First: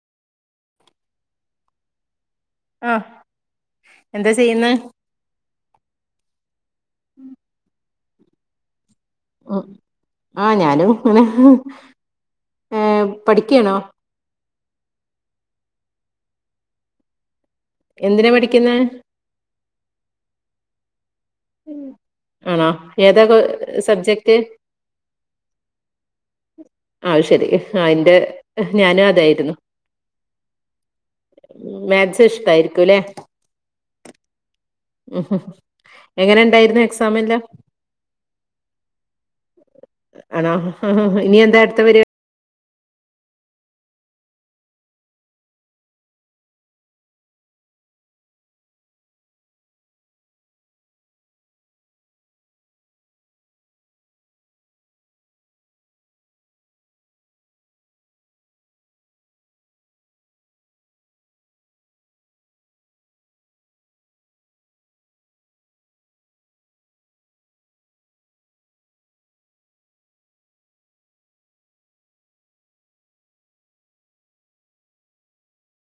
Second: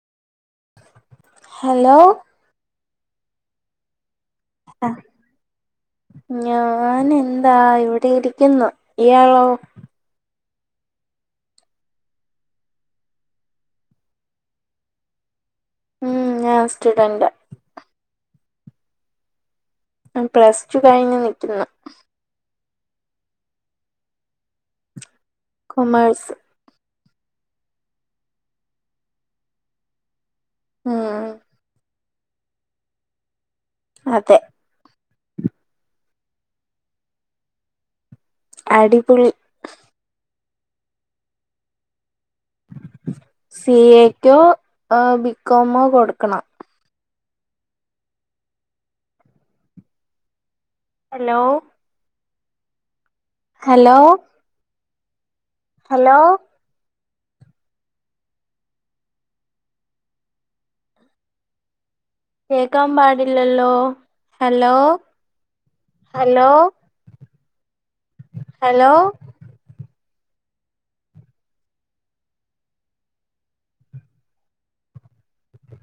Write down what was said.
Hello ആഹ് എന്താ ചെയ്യന്നെ? ഞാൻ എന്താ ഇവടെ ഇരിക്കുന്നു ഇയാളോ ഉം ആഹ് ഞാനും ഇങ്ങനെ ഏഹ് പഠിക്കാണോ? ഉം ഞാൻ സ്റ്റുഡൻറ്റാ എന്തിനാ പഠിക്കുന്നേ? പ്ലസ് ടു കഴിഞ്ഞ് നിക്കുന്നു. ആണോ ഏതാ കോ സബ്ജക്റ്റ് കോമേഴ്സ് അത് ശെരി ആഹ് ഇന്റെ ഞാനും അതായിരുന്നു ഉം മ്മ് മാക്ക്സ് ഇഷ്ടാരിക്കുലേ അതെ ഉം എങ്ങനെണ്ടായിരുന്നു എക്സാമെല്ലാം അടിപൊളി ആണോ ഇനി എന്താ അടുത്ത പരിപാ സി എക്കോ ആഹ് ബികോമോ കൊടുക്കണം. ഹലോ ഹലോ ഹലോ കേക്കാൻ പാടില്ലല്ലോ ഹലോ ഹലോ ഹലോ